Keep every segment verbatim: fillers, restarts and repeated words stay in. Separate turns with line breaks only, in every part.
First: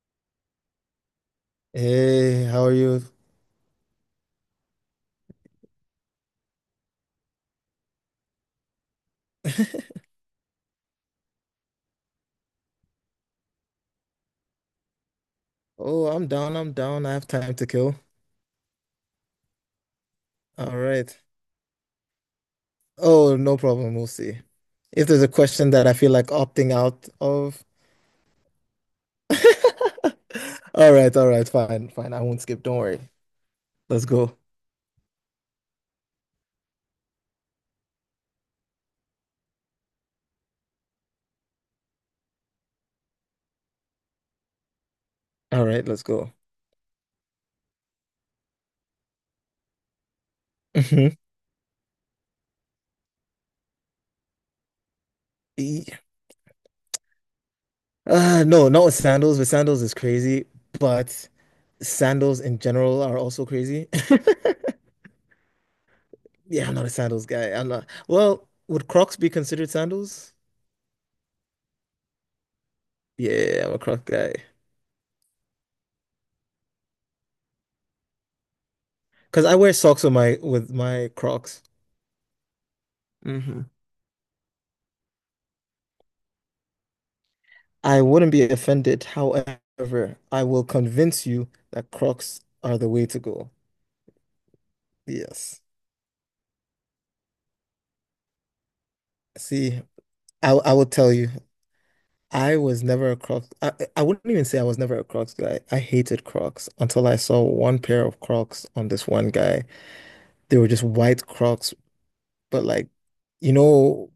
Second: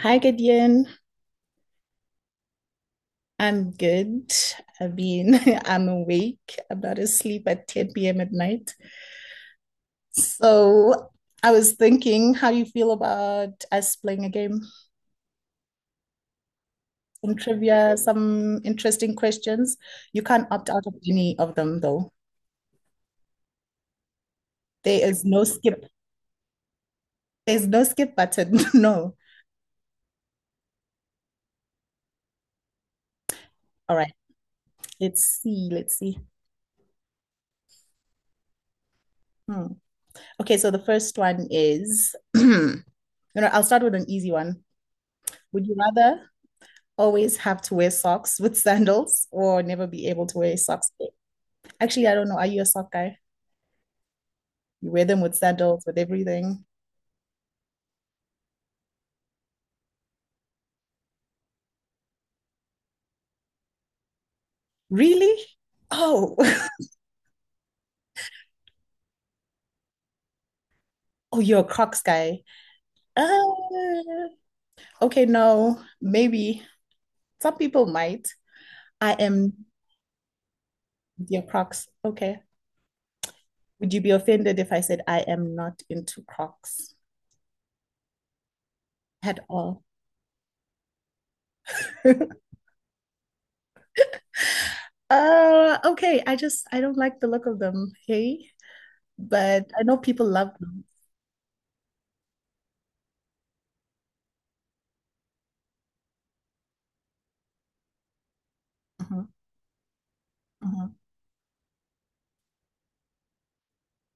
Hi, Gideon.
Hey, how are you?
I'm good. I mean, I'm awake. I'm not asleep at ten p m at night. So I was thinking, how do you feel about us playing a game?
Oh, I'm down. I'm down. I have
Some
time to
trivia,
kill.
some interesting questions. You can't opt
All
out of
right.
any of them, though.
Oh, no problem. We'll see.
There
If there's
is
a
no
question
skip.
that I feel like opting out of.
There's no skip button. No.
All right. All right. Fine. Fine. I won't skip. Don't worry.
All
Let's
right.
go.
Let's see. Let's see. Hmm. Okay, so the first one is, you know, I'll start with an easy one.
All
Would you
right. Let's
rather
go.
always have to wear socks with sandals or never be able to wear socks.
Mhm.
Actually, I don't know. Are you a sock guy? You wear them with sandals,
E-
with everything.
Uh, no, not with sandals, but sandals is crazy. But sandals in general are also crazy.
Really? Oh,
Yeah, I'm not a sandals guy. I'm not. Well, would Crocs be considered sandals?
oh, you're a Crocs guy.
Yeah, I'm a Croc guy.
Uh, okay, no, maybe. Some people might. I
Because I
am
wear socks with my with my
your
Crocs.
Crocs. Okay.
Hmm.
Would you be offended if I said I am not into Crocs
I wouldn't be offended.
at all?
However, I will convince you that Crocs are the way to go. Yes.
Uh, okay, I just I don't like the look of them, hey, but
See,
I know people love
I I
them.
will tell you, I was never a Crocs. I, I wouldn't even say I was never a Crocs guy. I hated Crocs until I saw one pair of Crocs on this
Mhm,
one guy. They were just
mhm.
white Crocs, but like, you know,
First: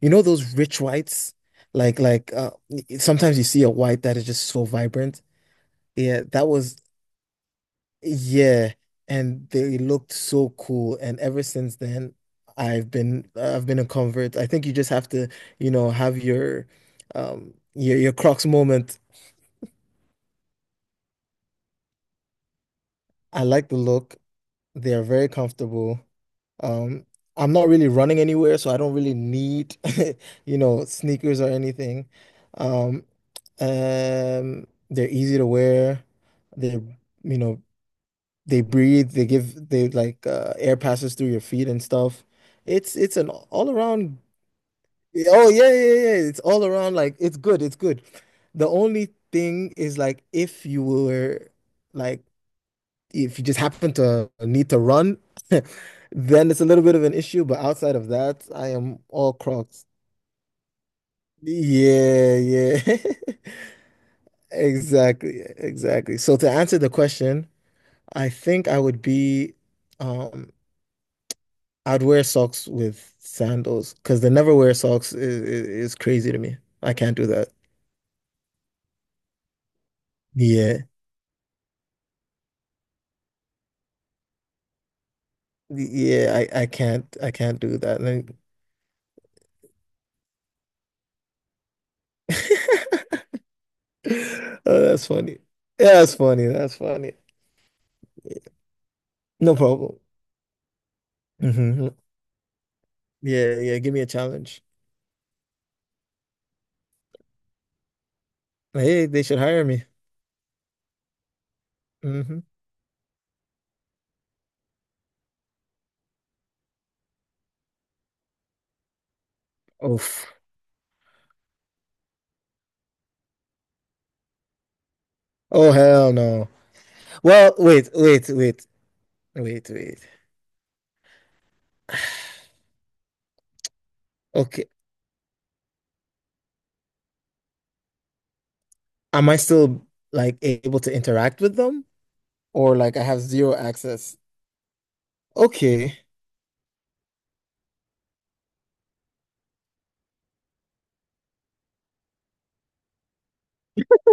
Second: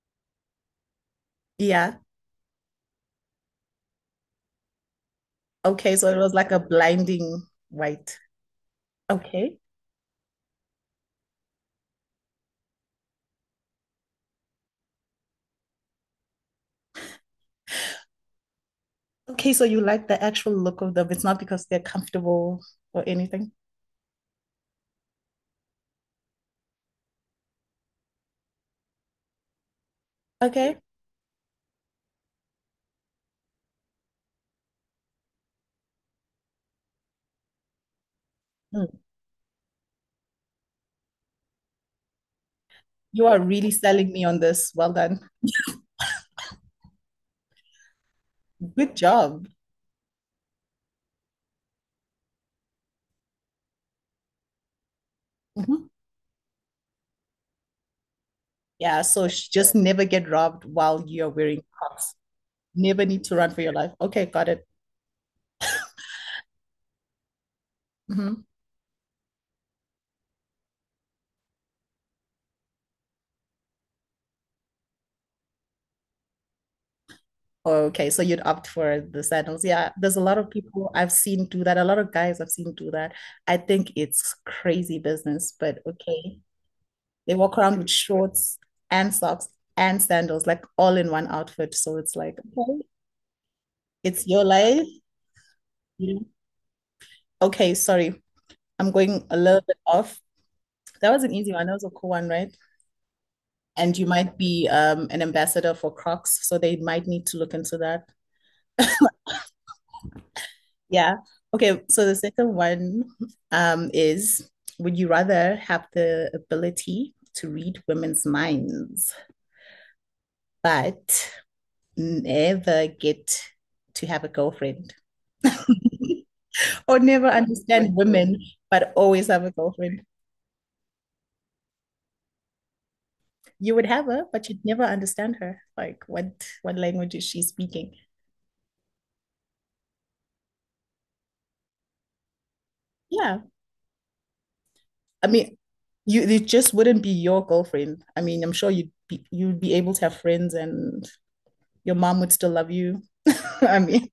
you know those rich whites?
Yeah.
Like like uh sometimes you see a white that is just so vibrant.
Okay. So it
Yeah,
was
that
like a
was
blinding white.
Yeah, and
Okay.
they looked so cool. And ever since then, I've been I've been a convert. I think you just have to, you know, have your um your your Crocs moment.
Okay. So you like the actual look of them. It's not because they're comfortable or
I
anything.
like the look. They are very comfortable. Um, I'm not really running anywhere, so I don't really need, you
Okay.
know, sneakers or anything. Um, um, they're easy to wear. They're, you know, They
Mm.
breathe, they give they like uh, air passes through your feet and stuff. It's it's
You
an
are
all
really selling
around.
me on this. Well done.
Oh, yeah, yeah, yeah. Yeah, it's all around, like, it's good, it's good. The
Good
only
job.
thing is, like, if you were like if you just happen to need to run,
Mhm.
then it's a little bit of an issue, but outside of that, I am
Yeah. So
all
sh- just
Crocs.
never get robbed while you're wearing Crocs.
Yeah, yeah.
Never need to run for your life. Okay. Got it.
Exactly, exactly. So to answer the question, I
Mhm.
think I would be um I'd wear socks with sandals because they never wear socks is, is, is crazy to me. I can't do that.
Okay. So you'd opt for the sandals. Yeah. There's a lot of
Yeah.
people I've seen do that. A lot of guys I've seen do that. I think it's crazy business, but okay.
Yeah, I, I can't I
They walk
can't do
around with
that. Like,
shorts and socks and sandals, like all in one outfit. So it's like, okay, it's your
Oh,
life.
that's funny. Yeah, that's
Yeah.
funny. That's funny.
Okay, sorry, I'm going a
No
little bit
problem.
off. That was an easy one. That was
Hmm.
a cool one, right?
Yeah, yeah. Give
And
me
you
a
might
challenge.
be um, an ambassador for Crocs, so they might need to look into that.
Hey, they should hire me.
Yeah. Okay, so the
Hmm.
second one um, is would you rather have the ability to read women's minds,
Oof.
but never get to have a girlfriend?
Oh, hell no.
Or never
Well, wait,
understand
wait,
women,
wait,
but always have a
wait, wait.
girlfriend. You would have her, but you'd
Okay.
never understand her. Like what what language is she speaking?
Am I still, like, able to interact with them? Or, like, I have
Yeah.
zero access?
I mean,
Okay.
you it just wouldn't be your girlfriend. I mean, I'm sure you'd be you'd be able to have friends and your mom would still love you. I mean,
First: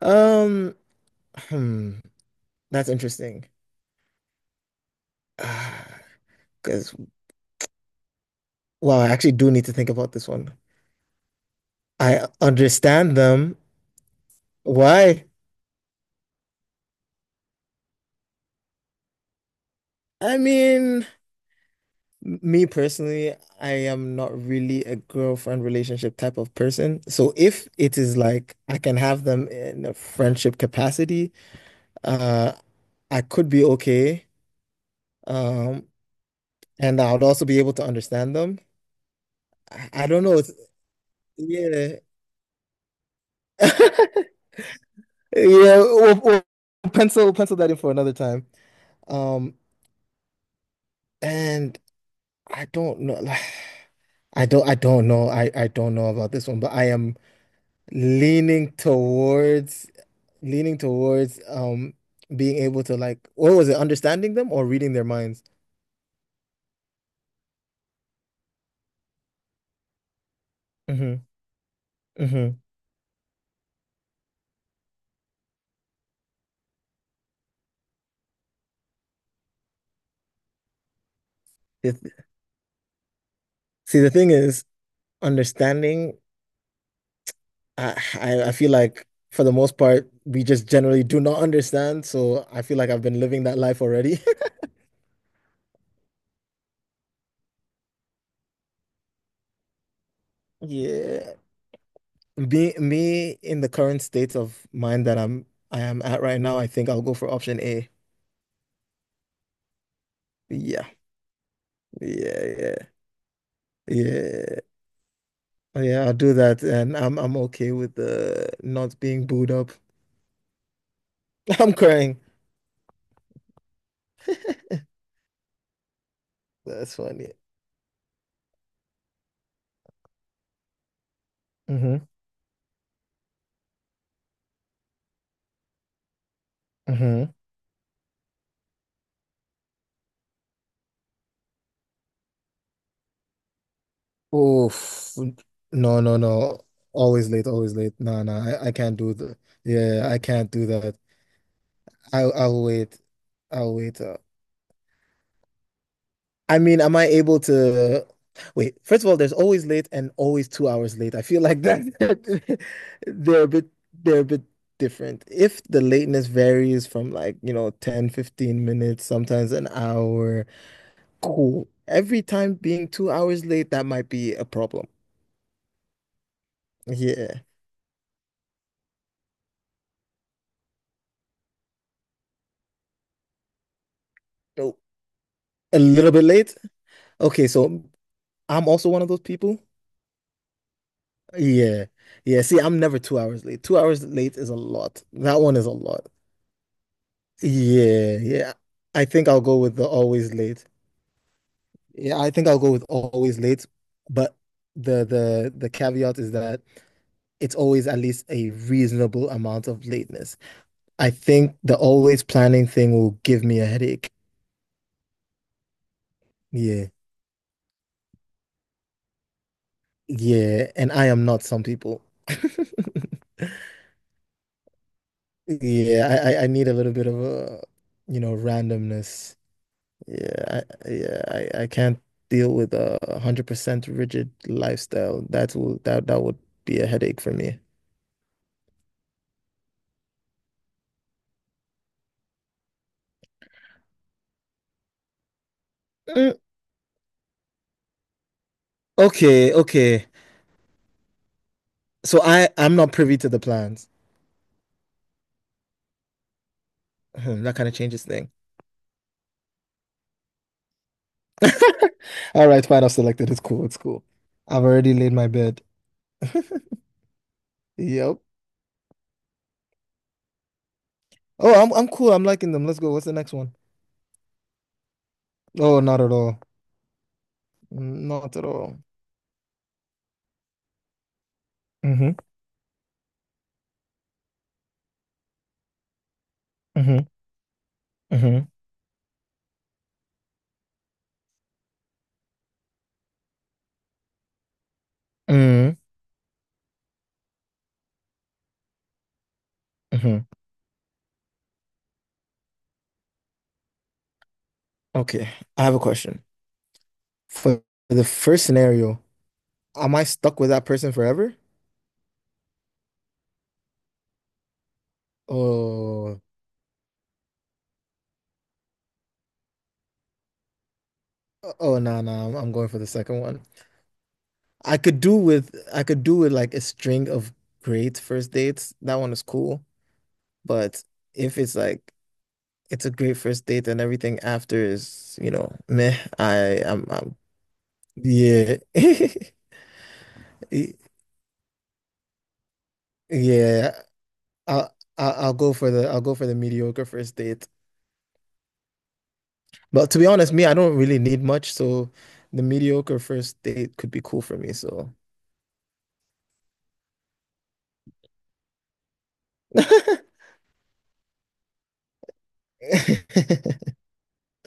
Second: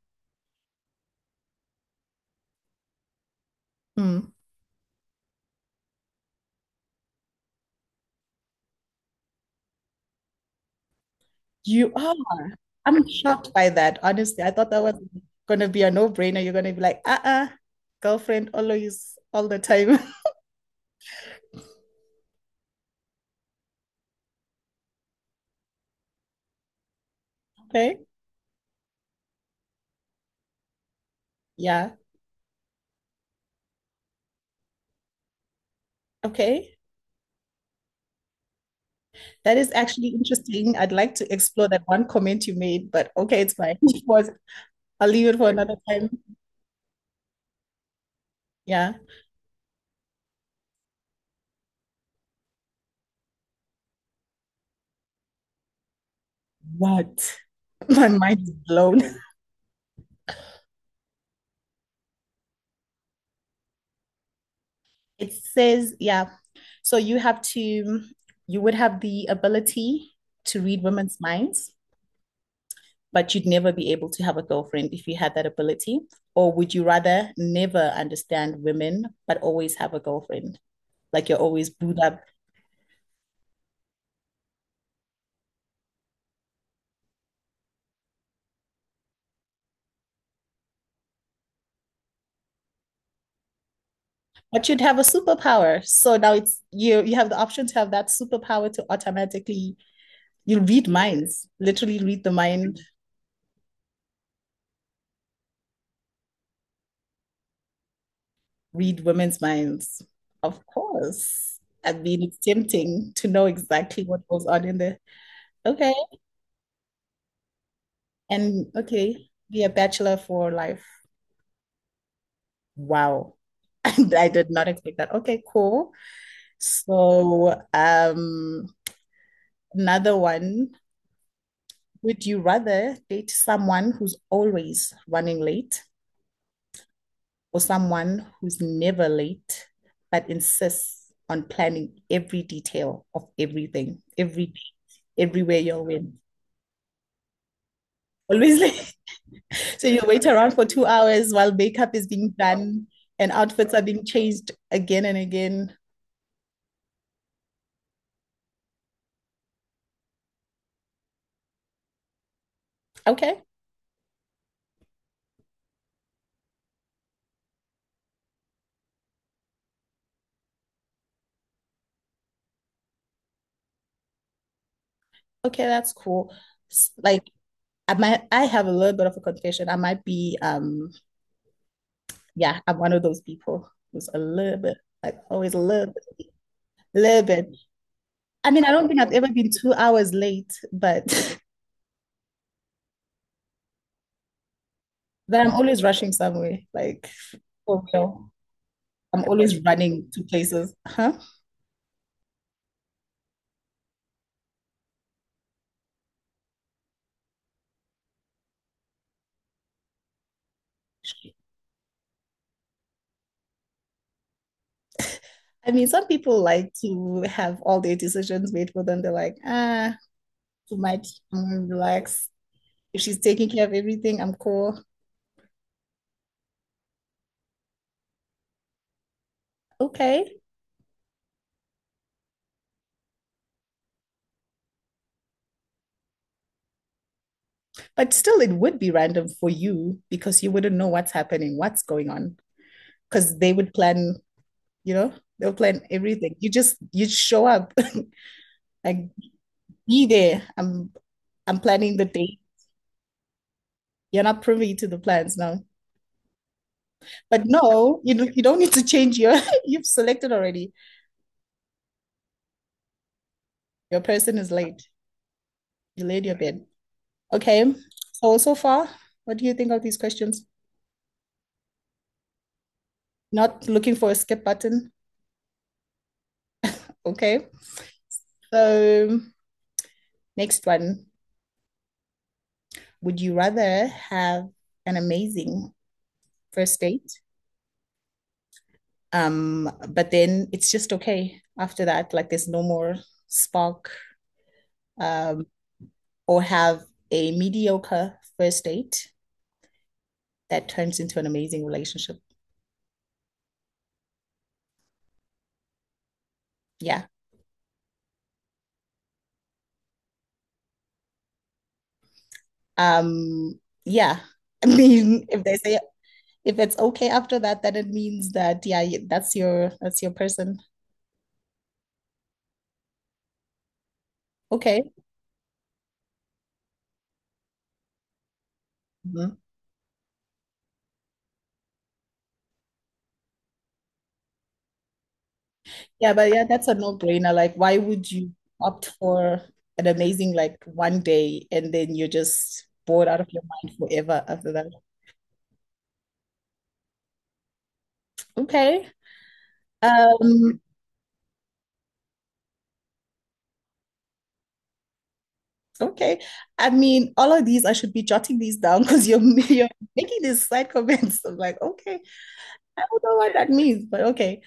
Um, hmm, that's interesting.
hmm.
Because, wow, I actually do need to think about this one.
you are.
I
Oh, I'm
understand
shocked
them.
by that. Honestly, I thought that was
Why?
gonna be a no-brainer. You're gonna be like, uh-uh, girlfriend always all the time.
I mean, m- me personally, I am not really a girlfriend relationship type of person. So if
okay.
it is like I can have them in a friendship capacity,
Yeah.
uh, I could be okay. Um,
Okay.
and I would also be able to understand them.
That is
I, I
actually
don't know. It's,
interesting. I'd like to explore that
yeah.
one comment you made, but okay, it's fine. It was, I'll leave it
Yeah,
for another time.
we'll, we'll pencil pencil that in for another time.
Yeah.
Um, and I don't know, like, I don't, I don't know, I, I don't know about this one, but I am
What? My mind is
leaning
blown.
towards, leaning towards, um, being able to, like, what was it, understanding them or reading their
It
minds?
says, yeah. So you have to, you would have the ability to read
Hmm.
women's minds,
Hmm.
but you'd never be able to have a girlfriend if you had that ability. Or would you rather never understand women, but always have a girlfriend? Like you're always booed up.
See, the thing is, understanding, I, I, I feel like for the most part, we just generally do not understand, so I feel like I've been living that life already.
But you'd have a superpower. So now it's you you have the option to have that superpower to automatically you read
Yeah.
minds, literally read the
Me,
mind,
me in the current state of mind that I'm I am at right now, I think I'll go for option A.
read women's minds. Of
Yeah,
course. I mean, it's
yeah, yeah,
tempting to know exactly what goes
yeah,
on in there. Okay.
yeah. I'll do that, and I'm I'm okay with the
And
not being
okay,
booed
be a
up.
bachelor for life.
I'm crying.
Wow. I did not expect that. Okay, cool.
That's funny.
So, um, another one.
Hmm.
Would you rather date someone who's always running late
Hmm.
or someone who's never late but insists on planning every detail of everything, every day,
Oof.
everywhere you're
No, no,
in.
no. Always late, always late. No, no.
Always
I, I
late.
can't do the.
So you
Yeah, I
wait
can't
around for
do
two
that.
hours while makeup is
I
being
I'll
done
wait.
and outfits
I'll
are
wait.
being
uh,
changed again and again.
I mean, am I able to wait? First of all, there's always late and always two hours late. I feel like that
Okay,
they're a bit they're a bit different. If the lateness varies from, like, you know, ten, fifteen minutes, sometimes an hour, cool. Every time being two hours late, that might be a problem.
okay, that's cool. Like
Yeah.
I might I have a little bit of a confession. I might be um yeah, I'm one of those people who's a little bit
So
like always a
a
little
little bit
bit,
late.
little
Okay,
bit.
so
I mean,
I'm
I don't
also
think
one of
I've
those
ever been
people.
two hours late, but
Yeah. Yeah. See, I'm never two hours late. Two hours late is a lot. That
Then I'm
one is a
always
lot.
rushing somewhere, like for
Yeah,
real.
yeah. I
I'm
think I'll go
always
with the
running to
always late.
places. Huh?
Yeah, I think I'll go with always late, but the the the caveat is that it's always at least a reasonable amount of lateness. I think the always planning thing will give me a headache.
I mean, some people like
Yeah.
to have all their decisions made for them. They're like, ah,
Yeah,
too
and I
much,
am not
I'm gonna
some people.
relax. If she's taking care of everything, I'm cool.
Yeah, I I I need a little bit of a, you know, randomness.
Okay.
Yeah, I, yeah, I, I can't deal with a one hundred percent rigid lifestyle. That will that that would be a headache for me.
But still, it would be random for you because you wouldn't know what's happening, what's going on, because they would plan, you know, they'll plan
Mm,
everything. You just, you show up, like,
okay,
be
okay.
there. I'm, I'm planning the
So
date.
I I'm not privy to the plans.
You're not privy to the plans now. But
Hmm, that kind of
no,
changes
you
thing.
don't- you don't need to change your you've selected already.
All right, fine. I've selected. It's cool. It's
Your
cool.
person is
I've
late.
already laid my bed.
You laid your bid. Okay.
Yep.
So so far, what do you think of these questions?
Oh, I'm I'm cool. I'm liking them. Let's go. What's the next one?
Not looking for a skip button.
Oh, not at all.
Okay.
Not at all.
So next one.
Mm-hmm.
Would you rather have an amazing first
Mm-hmm.
date?
Mm-hmm.
Um, but then it's just okay after that, like there's no more spark, um,
Mm-hmm.
or have a mediocre first date
Mm-hmm.
that turns into an amazing relationship.
Okay. I have a question.
Yeah.
For the first scenario. Am I stuck with that person forever?
Um, yeah. I mean, if they say
Oh,
if it's okay after that, then it means that yeah, y- that's your that's your person.
oh no, no, I'm, I'm going for the second one. I
Okay.
could do with I could do with, like, a string of great first dates. That one is
Mhm.
cool. But if it's like it's a great first date and everything after is, you know, meh,
Yeah, but yeah,
I
that's a
I'm, I'm
no-brainer. Like, why would you
yeah.
opt for an amazing like
Y-
one day and then you're just bored out of your mind
Yeah.
forever after that?
I'll, I'll I'll go for the I'll go for the mediocre first date.
Okay.
But to be honest, me, I
Um,
don't really need much, so the mediocre first date could be cool for me, so.
okay. I mean, all of these, I should be jotting these down because you're you're making these side comments. I'm like, okay, I don't know what that means, but okay.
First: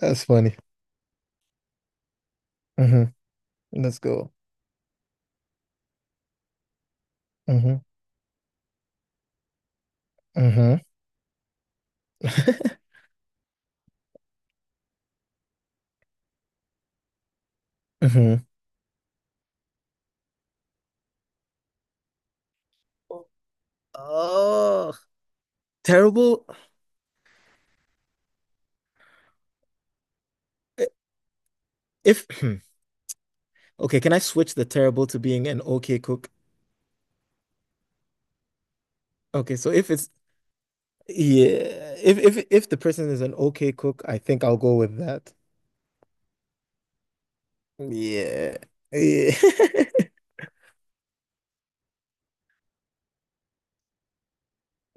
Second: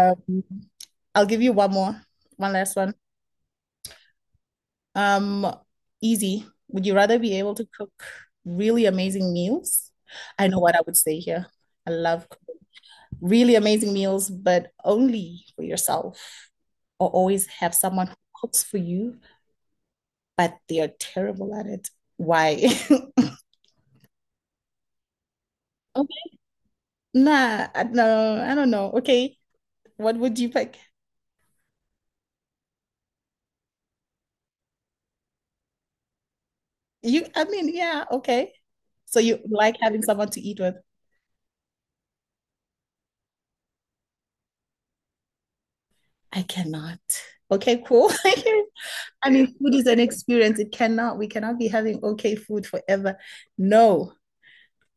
That's funny.
I'll give you one more, one last one.
Hmm. Let's go.
Um, easy. Would you rather be able to
Hmm.
cook really amazing meals? I know what
Hmm.
I would say here. I love cook- really amazing meals, but only for yourself, or always have someone who
Hmm.
cooks for you, but they are terrible at it. Why?
Oh,
Okay.
terrible.
Nah, I- no, I don't know. Okay, what would you pick?
I- If okay, can I switch the terrible to being an okay cook?
You, I mean, yeah, okay. So you
Okay, so
like
if
having
it's
someone to eat with?
yeah, if if if the person is an okay cook, I think I'll go with that.
I cannot. Okay, cool.
Yeah.
I
Yeah.
mean, food is an experience. It cannot, we cannot be having okay food forever. No.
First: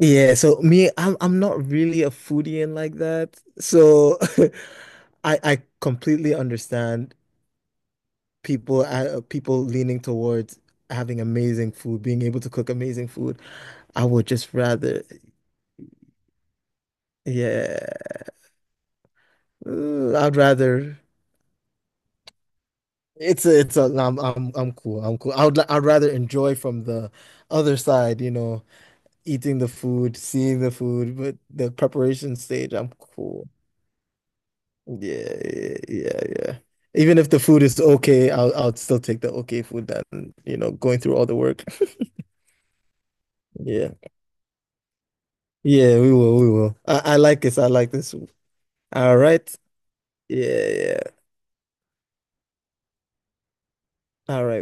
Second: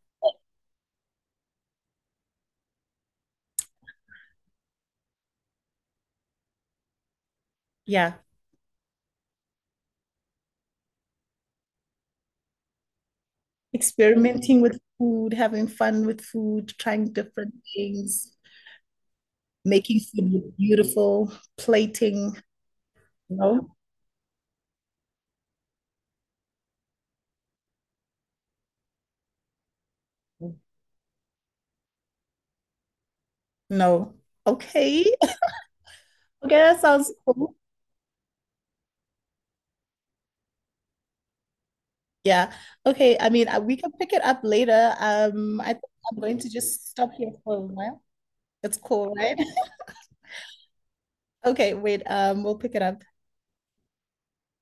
Yeah, so me, I'm I'm not really a foodie and like that. So I I completely understand
Yeah.
people uh, people leaning towards having amazing food, being able to cook amazing food. I would just
Experimenting with
rather,
food, having fun with food, trying different
yeah,
things, making
Ooh,
food
I'd
look
rather.
beautiful, plating.
It's a,
No,
it's a, I'm, I'm, I'm cool. I'm cool. I would, li- I'd rather enjoy from the other side, you know, eating the food, seeing the food, but the preparation stage, I'm cool.
no. Okay.
Yeah, yeah, yeah,
Okay,
yeah.
that sounds
Even if the
cool.
food is okay, I'll, I'll still take the okay food than, you know, going through all the work.
Yeah. Okay. I mean, uh, we can
Yeah.
pick it up later. Um, I think
Yeah, we
I'm going
will,
to
we will.
just
I,
stop
I
here
like
for
this.
a
I like
while.
this.
It's cool,
All
right?
right. Yeah, yeah. Yeah.
Okay, wait. Um, we'll pick it up.
All right.